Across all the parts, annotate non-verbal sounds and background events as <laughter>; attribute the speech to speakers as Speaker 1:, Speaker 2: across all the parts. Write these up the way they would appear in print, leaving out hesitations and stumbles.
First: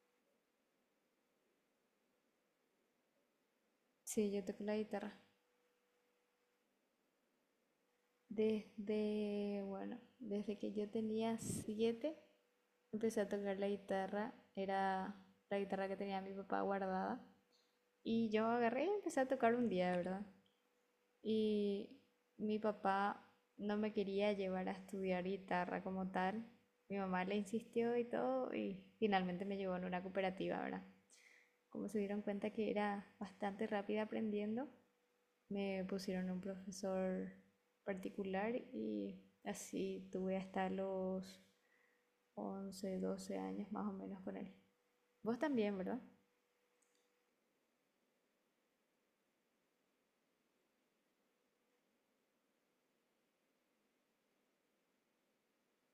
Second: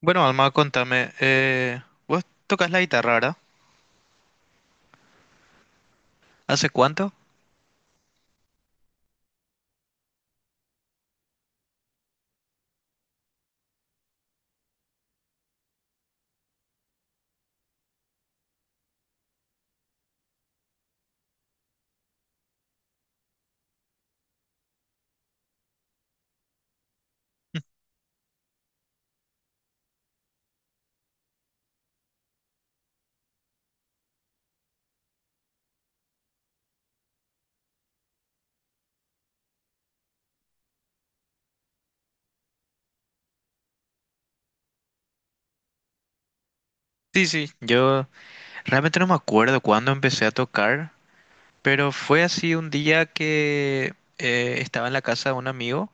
Speaker 1: Bueno, Alma, contame, vos tocas la guitarra, ¿verdad?
Speaker 2: Sí, yo toco la guitarra.
Speaker 1: ¿Hace cuánto?
Speaker 2: Desde, bueno, desde que yo tenía 7, empecé a tocar la guitarra. Era la guitarra que tenía mi papá guardada. Y yo agarré y empecé a tocar un día, ¿verdad? Y mi papá no me quería llevar a estudiar guitarra como tal. Mi mamá le insistió y todo, y finalmente me llevó en una cooperativa, ¿verdad? Como se dieron cuenta que era bastante rápida aprendiendo, me pusieron un profesor particular y así tuve hasta los 11 12 años más o menos con él. Vos también, ¿verdad?
Speaker 1: Sí, sí, yo realmente no me acuerdo cuándo empecé a tocar, pero fue así un día que estaba en la casa de un amigo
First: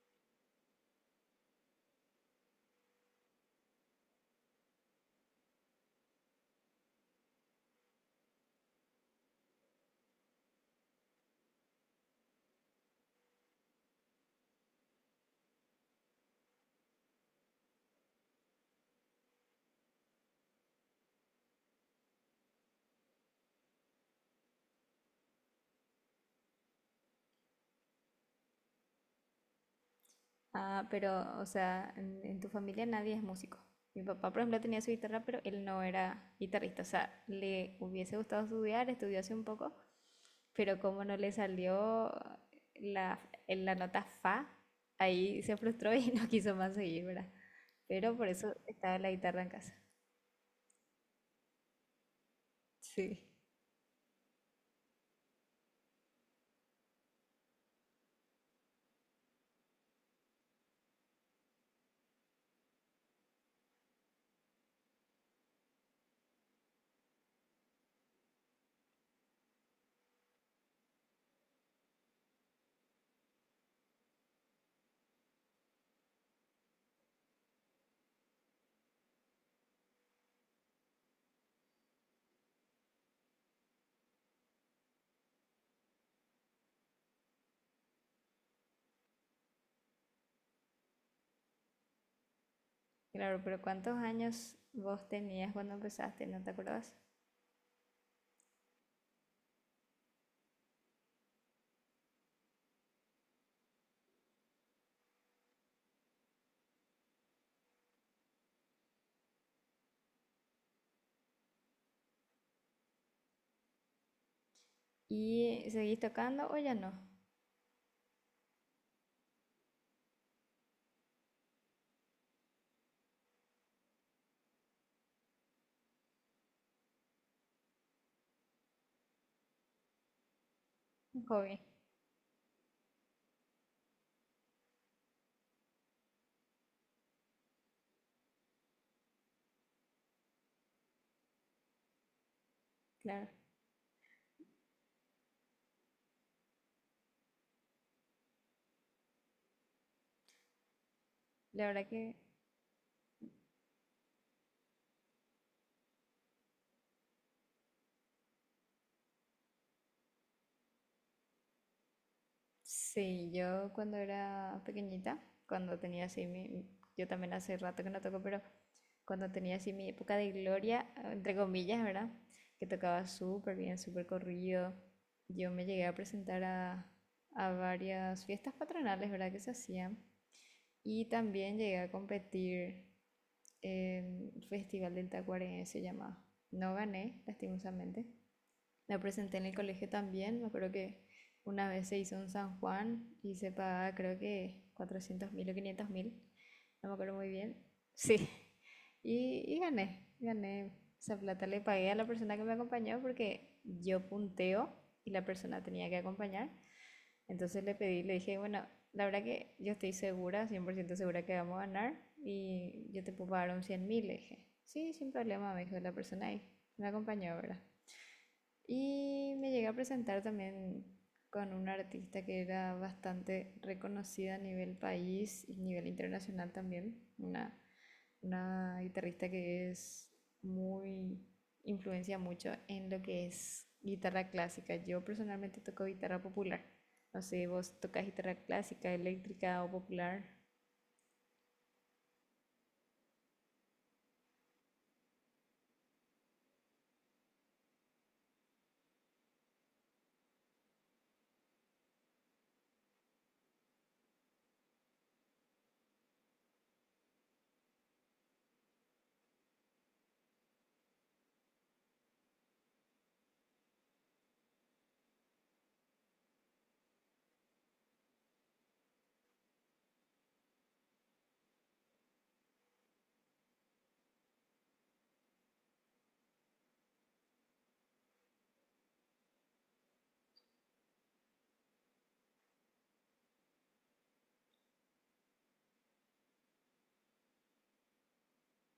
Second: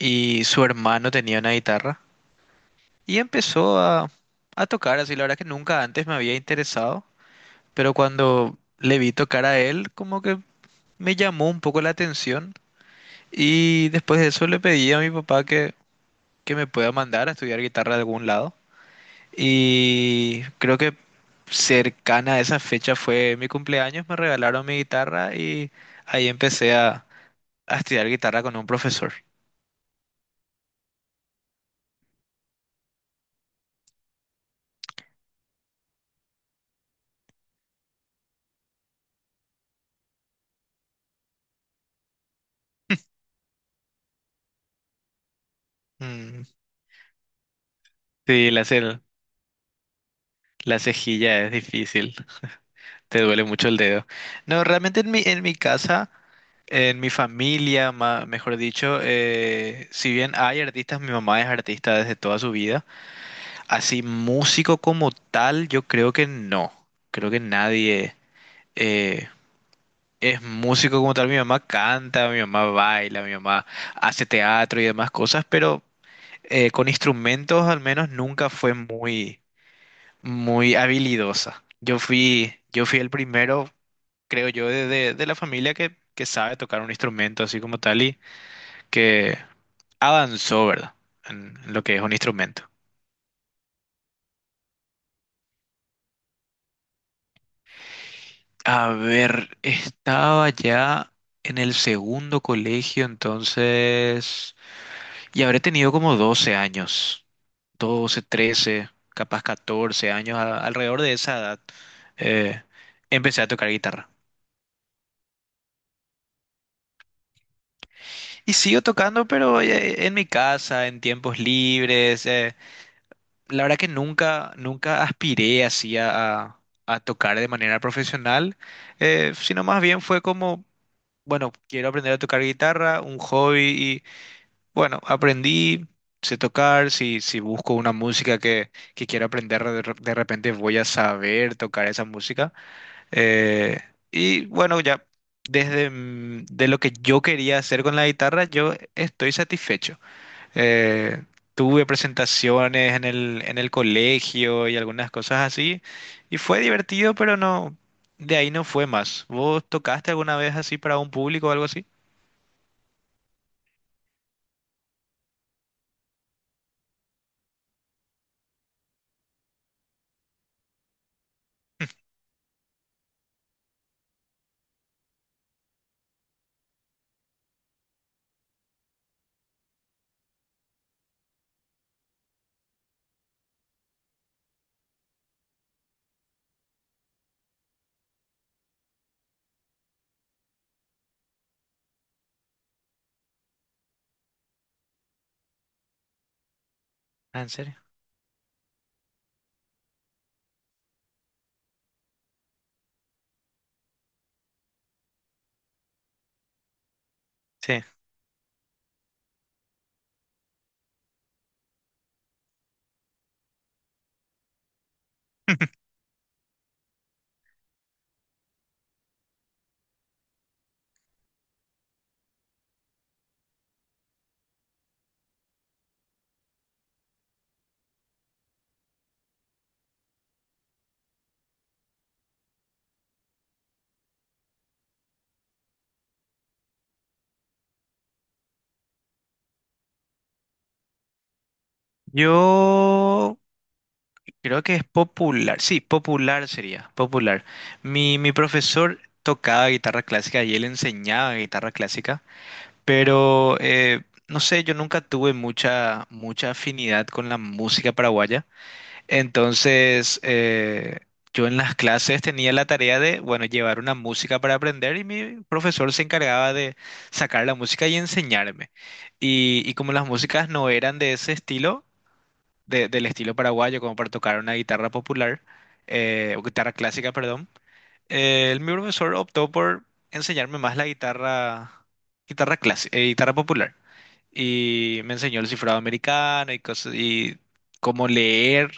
Speaker 1: y su hermano tenía una guitarra y empezó a tocar, así la verdad que nunca antes me había interesado, pero cuando le vi tocar a él, como que me llamó un poco la atención y después de eso le pedí a mi papá que me pueda mandar a estudiar guitarra de algún lado. Y creo que cercana a esa fecha fue mi cumpleaños, me regalaron mi guitarra y ahí empecé a estudiar guitarra con un profesor.
Speaker 2: Ah, pero, o sea, en tu familia nadie es músico. Mi papá, por ejemplo, tenía su guitarra, pero él no era guitarrista. O sea, le hubiese gustado estudiar, estudió hace un poco, pero como no le salió la, en la nota fa, ahí se frustró y <laughs> no
Speaker 1: Mm,
Speaker 2: quiso más seguir, ¿verdad? Pero por
Speaker 1: sí,
Speaker 2: eso
Speaker 1: la,
Speaker 2: estaba
Speaker 1: ce-
Speaker 2: la guitarra en casa.
Speaker 1: la cejilla es difícil,
Speaker 2: Sí,
Speaker 1: te duele mucho el dedo. No, realmente en mi casa, en mi familia, mejor dicho, si bien hay artistas, mi mamá es artista desde toda su vida, así músico como tal, yo creo que no, creo que nadie eh, es músico como tal. Mi mamá canta, mi mamá baila, mi mamá hace teatro y demás cosas, pero con instrumentos al menos nunca fue muy, muy habilidosa. Yo fui el primero, creo yo, de la familia que sabe tocar un instrumento así como tal y que avanzó, ¿verdad? En lo que es un instrumento.
Speaker 2: claro, pero ¿cuántos años vos tenías cuando empezaste? ¿No te acordás?
Speaker 1: A ver, estaba ya en el segundo colegio, entonces, y habré tenido como 12 años. 12, 13, capaz 14 años, alrededor de esa edad, eh, empecé a tocar guitarra.
Speaker 2: ¿Y seguís tocando o ya no?
Speaker 1: Y sigo tocando, pero en mi casa, en tiempos libres. La verdad que nunca, nunca aspiré así a tocar de manera profesional, sino más bien fue como,
Speaker 2: Un
Speaker 1: bueno,
Speaker 2: hobby,
Speaker 1: quiero aprender a tocar guitarra, un hobby, y bueno, aprendí. Sé tocar, si busco una música que quiero aprender, de repente voy a saber tocar esa música.
Speaker 2: claro.
Speaker 1: Eh, y bueno, ya de lo que yo quería hacer con la guitarra, yo estoy satisfecho. Eh,
Speaker 2: La verdad
Speaker 1: tuve
Speaker 2: que
Speaker 1: presentaciones en el colegio y algunas cosas así, y fue divertido, pero no, de ahí no fue más. ¿Vos tocaste alguna vez así para un público o algo así?
Speaker 2: sí, yo cuando era pequeñita, cuando tenía así mi... Yo también hace rato que no toco, pero cuando tenía así mi época de gloria, entre comillas, ¿verdad? Que tocaba súper bien, súper corrido. Yo me llegué a presentar a varias fiestas patronales, ¿verdad? Que se hacían. Y también llegué a competir en el Festival del Tacuarembó, se llamaba. No gané, lastimosamente. La presenté en el colegio también. Me acuerdo que una vez se hizo en San Juan y se pagaba, creo que 400.000 o 500.000. No me acuerdo muy
Speaker 1: Ah, ¿en
Speaker 2: bien.
Speaker 1: serio?
Speaker 2: Sí. Y gané, gané. Esa plata le pagué a la persona que me acompañó porque yo punteo y la persona tenía que acompañar. Entonces le
Speaker 1: Sí.
Speaker 2: pedí, le dije, bueno, la verdad que yo estoy segura, 100% segura que vamos a ganar y yo te puedo pagar un 100.000, le dije. Sí, sin problema, me dijo
Speaker 1: <laughs>
Speaker 2: la persona ahí. Me acompañó, ¿verdad? Y me llegué a presentar también con una artista que era bastante reconocida a nivel país y a nivel internacional también, una guitarrista que es muy, influencia mucho en lo que es guitarra clásica. Yo personalmente toco guitarra popular. No sé, vos tocas guitarra clásica, eléctrica o popular.
Speaker 1: Yo creo que es popular, sí, popular sería, popular. Mi profesor tocaba guitarra clásica y él enseñaba guitarra clásica. Pero no sé, yo nunca tuve mucha, mucha afinidad con la música paraguaya. Entonces, yo en las clases tenía la tarea de, bueno, llevar una música para aprender y mi profesor se encargaba de sacar la música y enseñarme. Y como las músicas no eran de ese estilo, del estilo paraguayo, como para tocar una guitarra popular, o guitarra clásica, perdón, mi profesor optó por enseñarme más la guitarra, guitarra clásica, guitarra popular y me enseñó el cifrado americano y cosas, y cómo leer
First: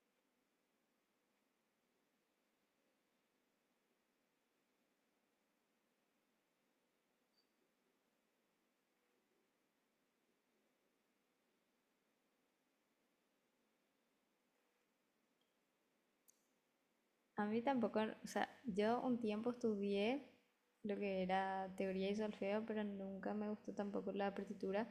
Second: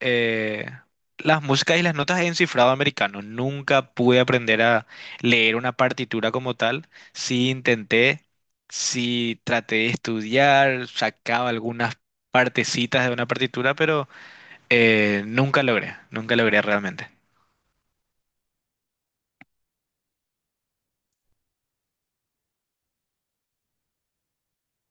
Speaker 1: eh, las músicas y las notas en cifrado americano. Nunca pude aprender a leer una partitura como tal. Sí intenté, sí traté de estudiar, sacaba algunas partecitas de una partitura, pero nunca logré, nunca logré realmente.
Speaker 2: A mí tampoco, o sea, yo un tiempo estudié lo que era teoría y solfeo, pero nunca me gustó tampoco la partitura.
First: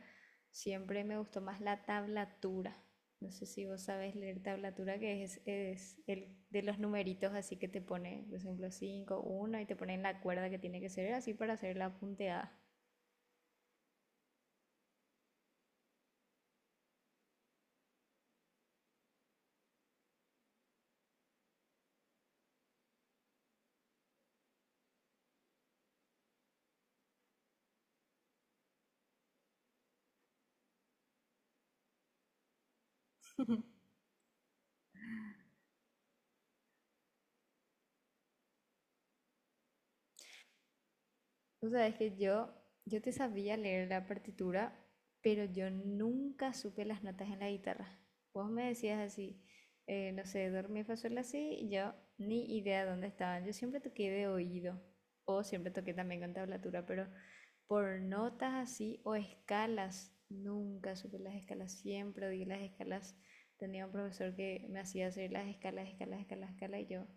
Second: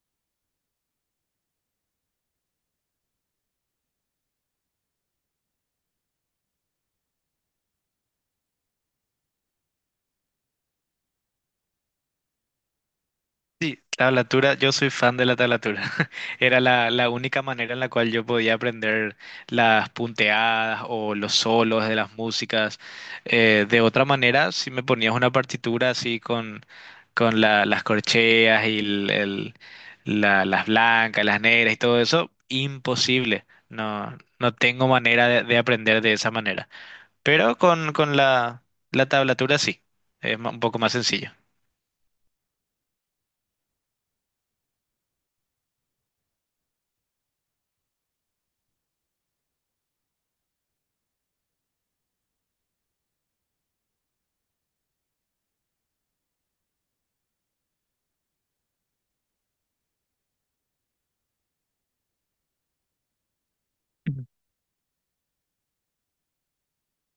Speaker 2: Siempre me gustó más la tablatura. No sé si vos sabés leer tablatura, que es el de los numeritos, así que te pone, por ejemplo, 5 1 y te pone en la cuerda que tiene que ser, así para hacer la punteada.
Speaker 1: Sí, tablatura, yo soy fan de la tablatura. Era la única manera en la cual yo podía aprender las punteadas o los solos de las músicas. De otra manera, si me ponías una partitura así con, las corcheas y las blancas, las negras y todo eso, imposible. No, no tengo manera de aprender de esa manera. Pero con la tablatura sí, es un poco más sencillo.
Speaker 2: Tú sabes que yo te sabía leer la partitura, pero yo nunca supe las notas en la guitarra. Vos me decías así, no sé, do, re, mi, fa, sol, la, si, y yo ni idea dónde estaban. Yo siempre toqué de oído, o siempre toqué también con tablatura, pero por notas así o escalas, nunca supe las escalas, siempre odié las escalas. Tenía un profesor que me hacía hacer las escalas, escalas, escalas, escalas, y yo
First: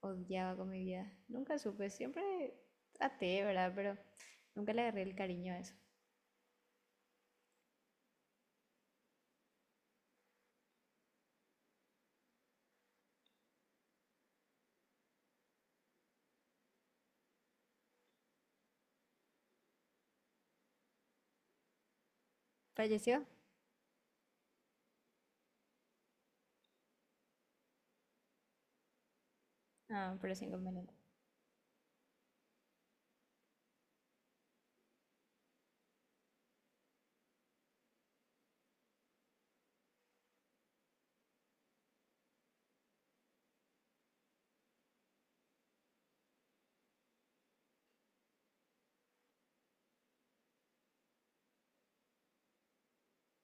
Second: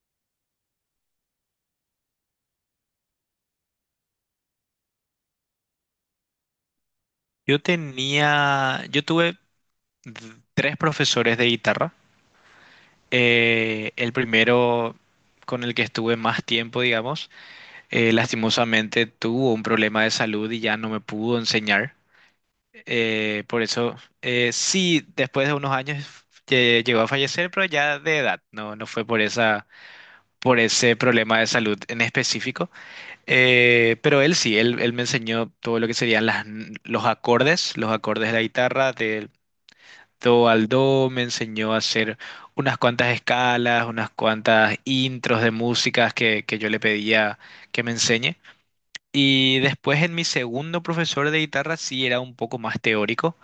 Speaker 2: odiaba con mi vida. Nunca supe, siempre a, ¿verdad? Pero nunca le agarré el cariño a eso.
Speaker 1: Yo tuve tres profesores de guitarra. El primero con el que estuve más tiempo, digamos, lastimosamente tuvo un problema de salud y ya no me pudo enseñar.
Speaker 2: ¿Falleció?
Speaker 1: Por eso, sí, después de unos años llegó a fallecer, pero ya de edad, no, no fue
Speaker 2: Ah, pero sin
Speaker 1: por
Speaker 2: inconveniente.
Speaker 1: ese problema de salud en específico. Pero él sí, él me enseñó todo lo que serían los acordes de la guitarra, de do al do, me enseñó a hacer unas cuantas escalas, unas cuantas intros de músicas que yo le pedía que me enseñe. Y después en mi segundo profesor de guitarra sí era un poco más teórico.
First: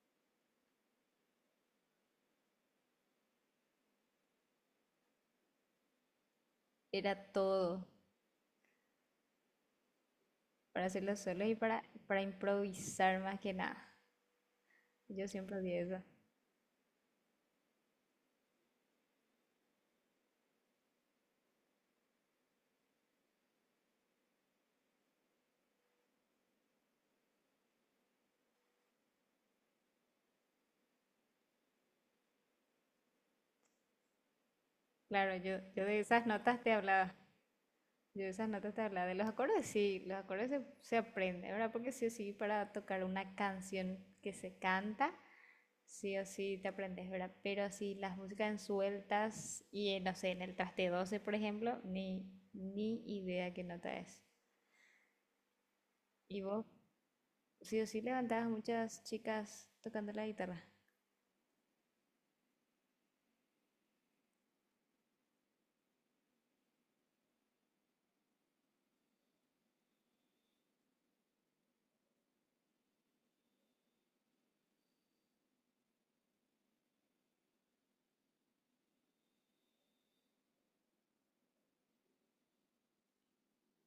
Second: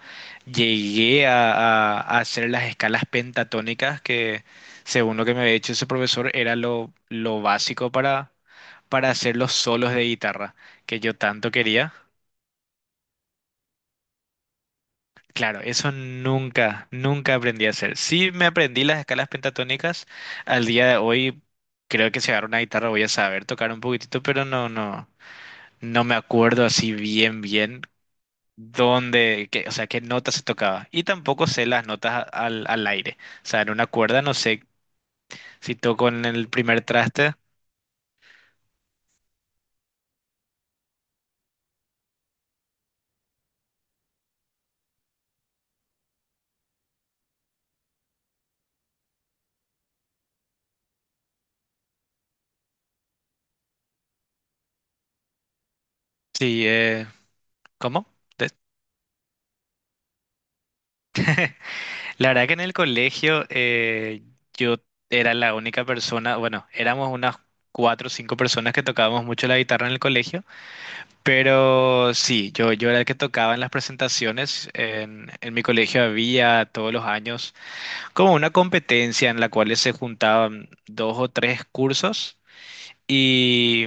Speaker 1: Llegué a hacer las escalas pentatónicas que, según lo que me había dicho ese profesor, era lo,
Speaker 2: Era
Speaker 1: lo
Speaker 2: todo
Speaker 1: básico para hacer los solos de guitarra
Speaker 2: para
Speaker 1: que yo
Speaker 2: hacerlo solo
Speaker 1: tanto
Speaker 2: y
Speaker 1: quería.
Speaker 2: para improvisar más que nada. Yo siempre
Speaker 1: Claro,
Speaker 2: odié
Speaker 1: eso
Speaker 2: eso.
Speaker 1: nunca, nunca aprendí a hacer. Sí me aprendí las escalas pentatónicas. Al día de hoy creo que si agarro una guitarra voy a saber tocar un poquitito, pero no, no, no me acuerdo así bien, bien dónde, o sea, qué notas se tocaba. Y tampoco sé las notas al aire. O sea, en una cuerda no sé
Speaker 2: Claro, yo,
Speaker 1: si
Speaker 2: yo de
Speaker 1: toco en
Speaker 2: esas
Speaker 1: el
Speaker 2: notas te
Speaker 1: primer
Speaker 2: hablaba.
Speaker 1: traste,
Speaker 2: Yo de esas notas te hablaba. De los acordes sí, los acordes se, se aprende, ¿verdad? Porque sí o sí, para tocar una canción que se canta, sí o sí te aprendes, ¿verdad? Pero así las músicas en sueltas y en, no sé, en el traste 12 por ejemplo, ni idea qué nota es. Y vos,
Speaker 1: si,
Speaker 2: sí o sí,
Speaker 1: ¿cómo?
Speaker 2: levantabas muchas chicas tocando la guitarra.
Speaker 1: La verdad que en el colegio yo era la única persona, bueno, éramos unas cuatro o cinco personas que tocábamos mucho la guitarra en el colegio, pero sí, yo era el que tocaba en las presentaciones. En mi colegio había todos los años como una competencia en la cual se juntaban dos o tres cursos y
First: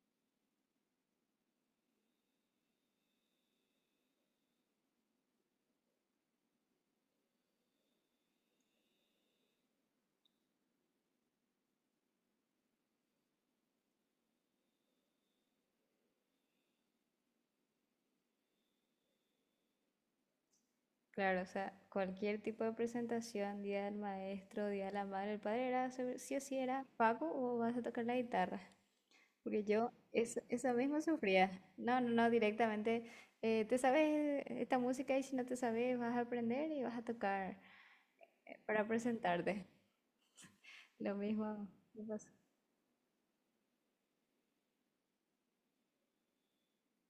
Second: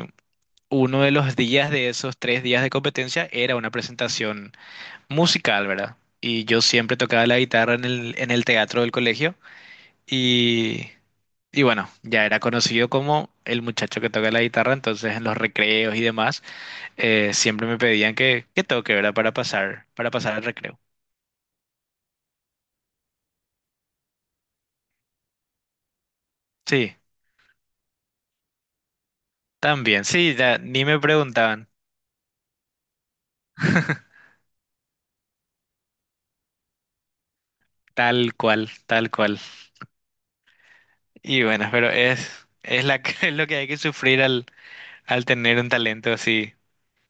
Speaker 1: uno de los días de esos 3 días de competencia era una presentación musical, ¿verdad? Y yo siempre tocaba la guitarra en el teatro del colegio. Y, y bueno, ya era conocido como el muchacho que toca la guitarra, entonces en los recreos y demás, siempre me pedían que toque, ¿verdad? Para pasar el recreo.
Speaker 2: Claro, o sea, cualquier tipo de presentación, día del maestro, día de la madre, el padre, era, sí o sí era,
Speaker 1: Sí,
Speaker 2: Paco, o vas a tocar la guitarra. Porque yo
Speaker 1: también, sí, ya
Speaker 2: esa
Speaker 1: ni me
Speaker 2: misma sufría.
Speaker 1: preguntaban,
Speaker 2: No, no, no, directamente, te sabes esta música y si no te sabes vas a aprender y vas a tocar
Speaker 1: tal cual,
Speaker 2: para
Speaker 1: tal cual.
Speaker 2: presentarte. Lo
Speaker 1: Y
Speaker 2: mismo
Speaker 1: bueno, pero
Speaker 2: me pasó.
Speaker 1: <laughs> es lo que hay que sufrir al tener un talento así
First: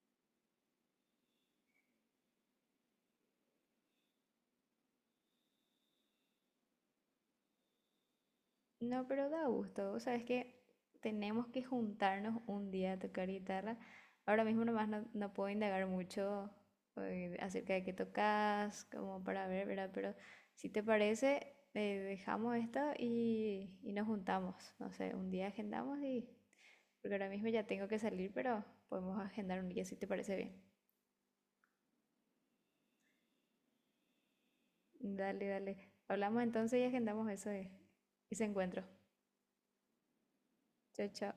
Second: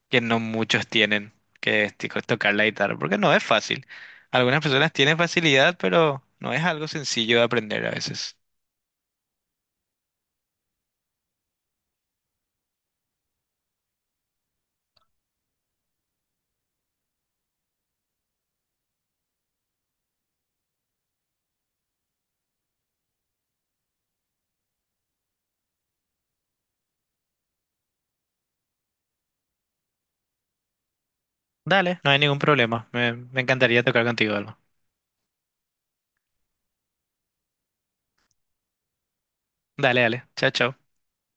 Speaker 1: que no muchos tienen, que es tipo, tocar la guitarra, porque no es fácil. Algunas personas tienen facilidad, pero no es algo sencillo de aprender a veces.
Speaker 2: No, pero da gusto. O sea, es que tenemos que juntarnos un día a tocar guitarra. Ahora mismo nomás no, no puedo indagar mucho acerca de qué tocas, como para ver, ¿verdad? Pero si te parece, dejamos esto y nos juntamos. No sé, un día agendamos y... Porque ahora mismo ya tengo que salir, pero podemos agendar un día si te parece bien.
Speaker 1: Dale, no hay ningún problema. Me encantaría tocar contigo algo.
Speaker 2: Dale, dale. Hablamos entonces y agendamos eso, ese encuentro.
Speaker 1: Dale, dale. Chao, chao.
Speaker 2: Chao, chao.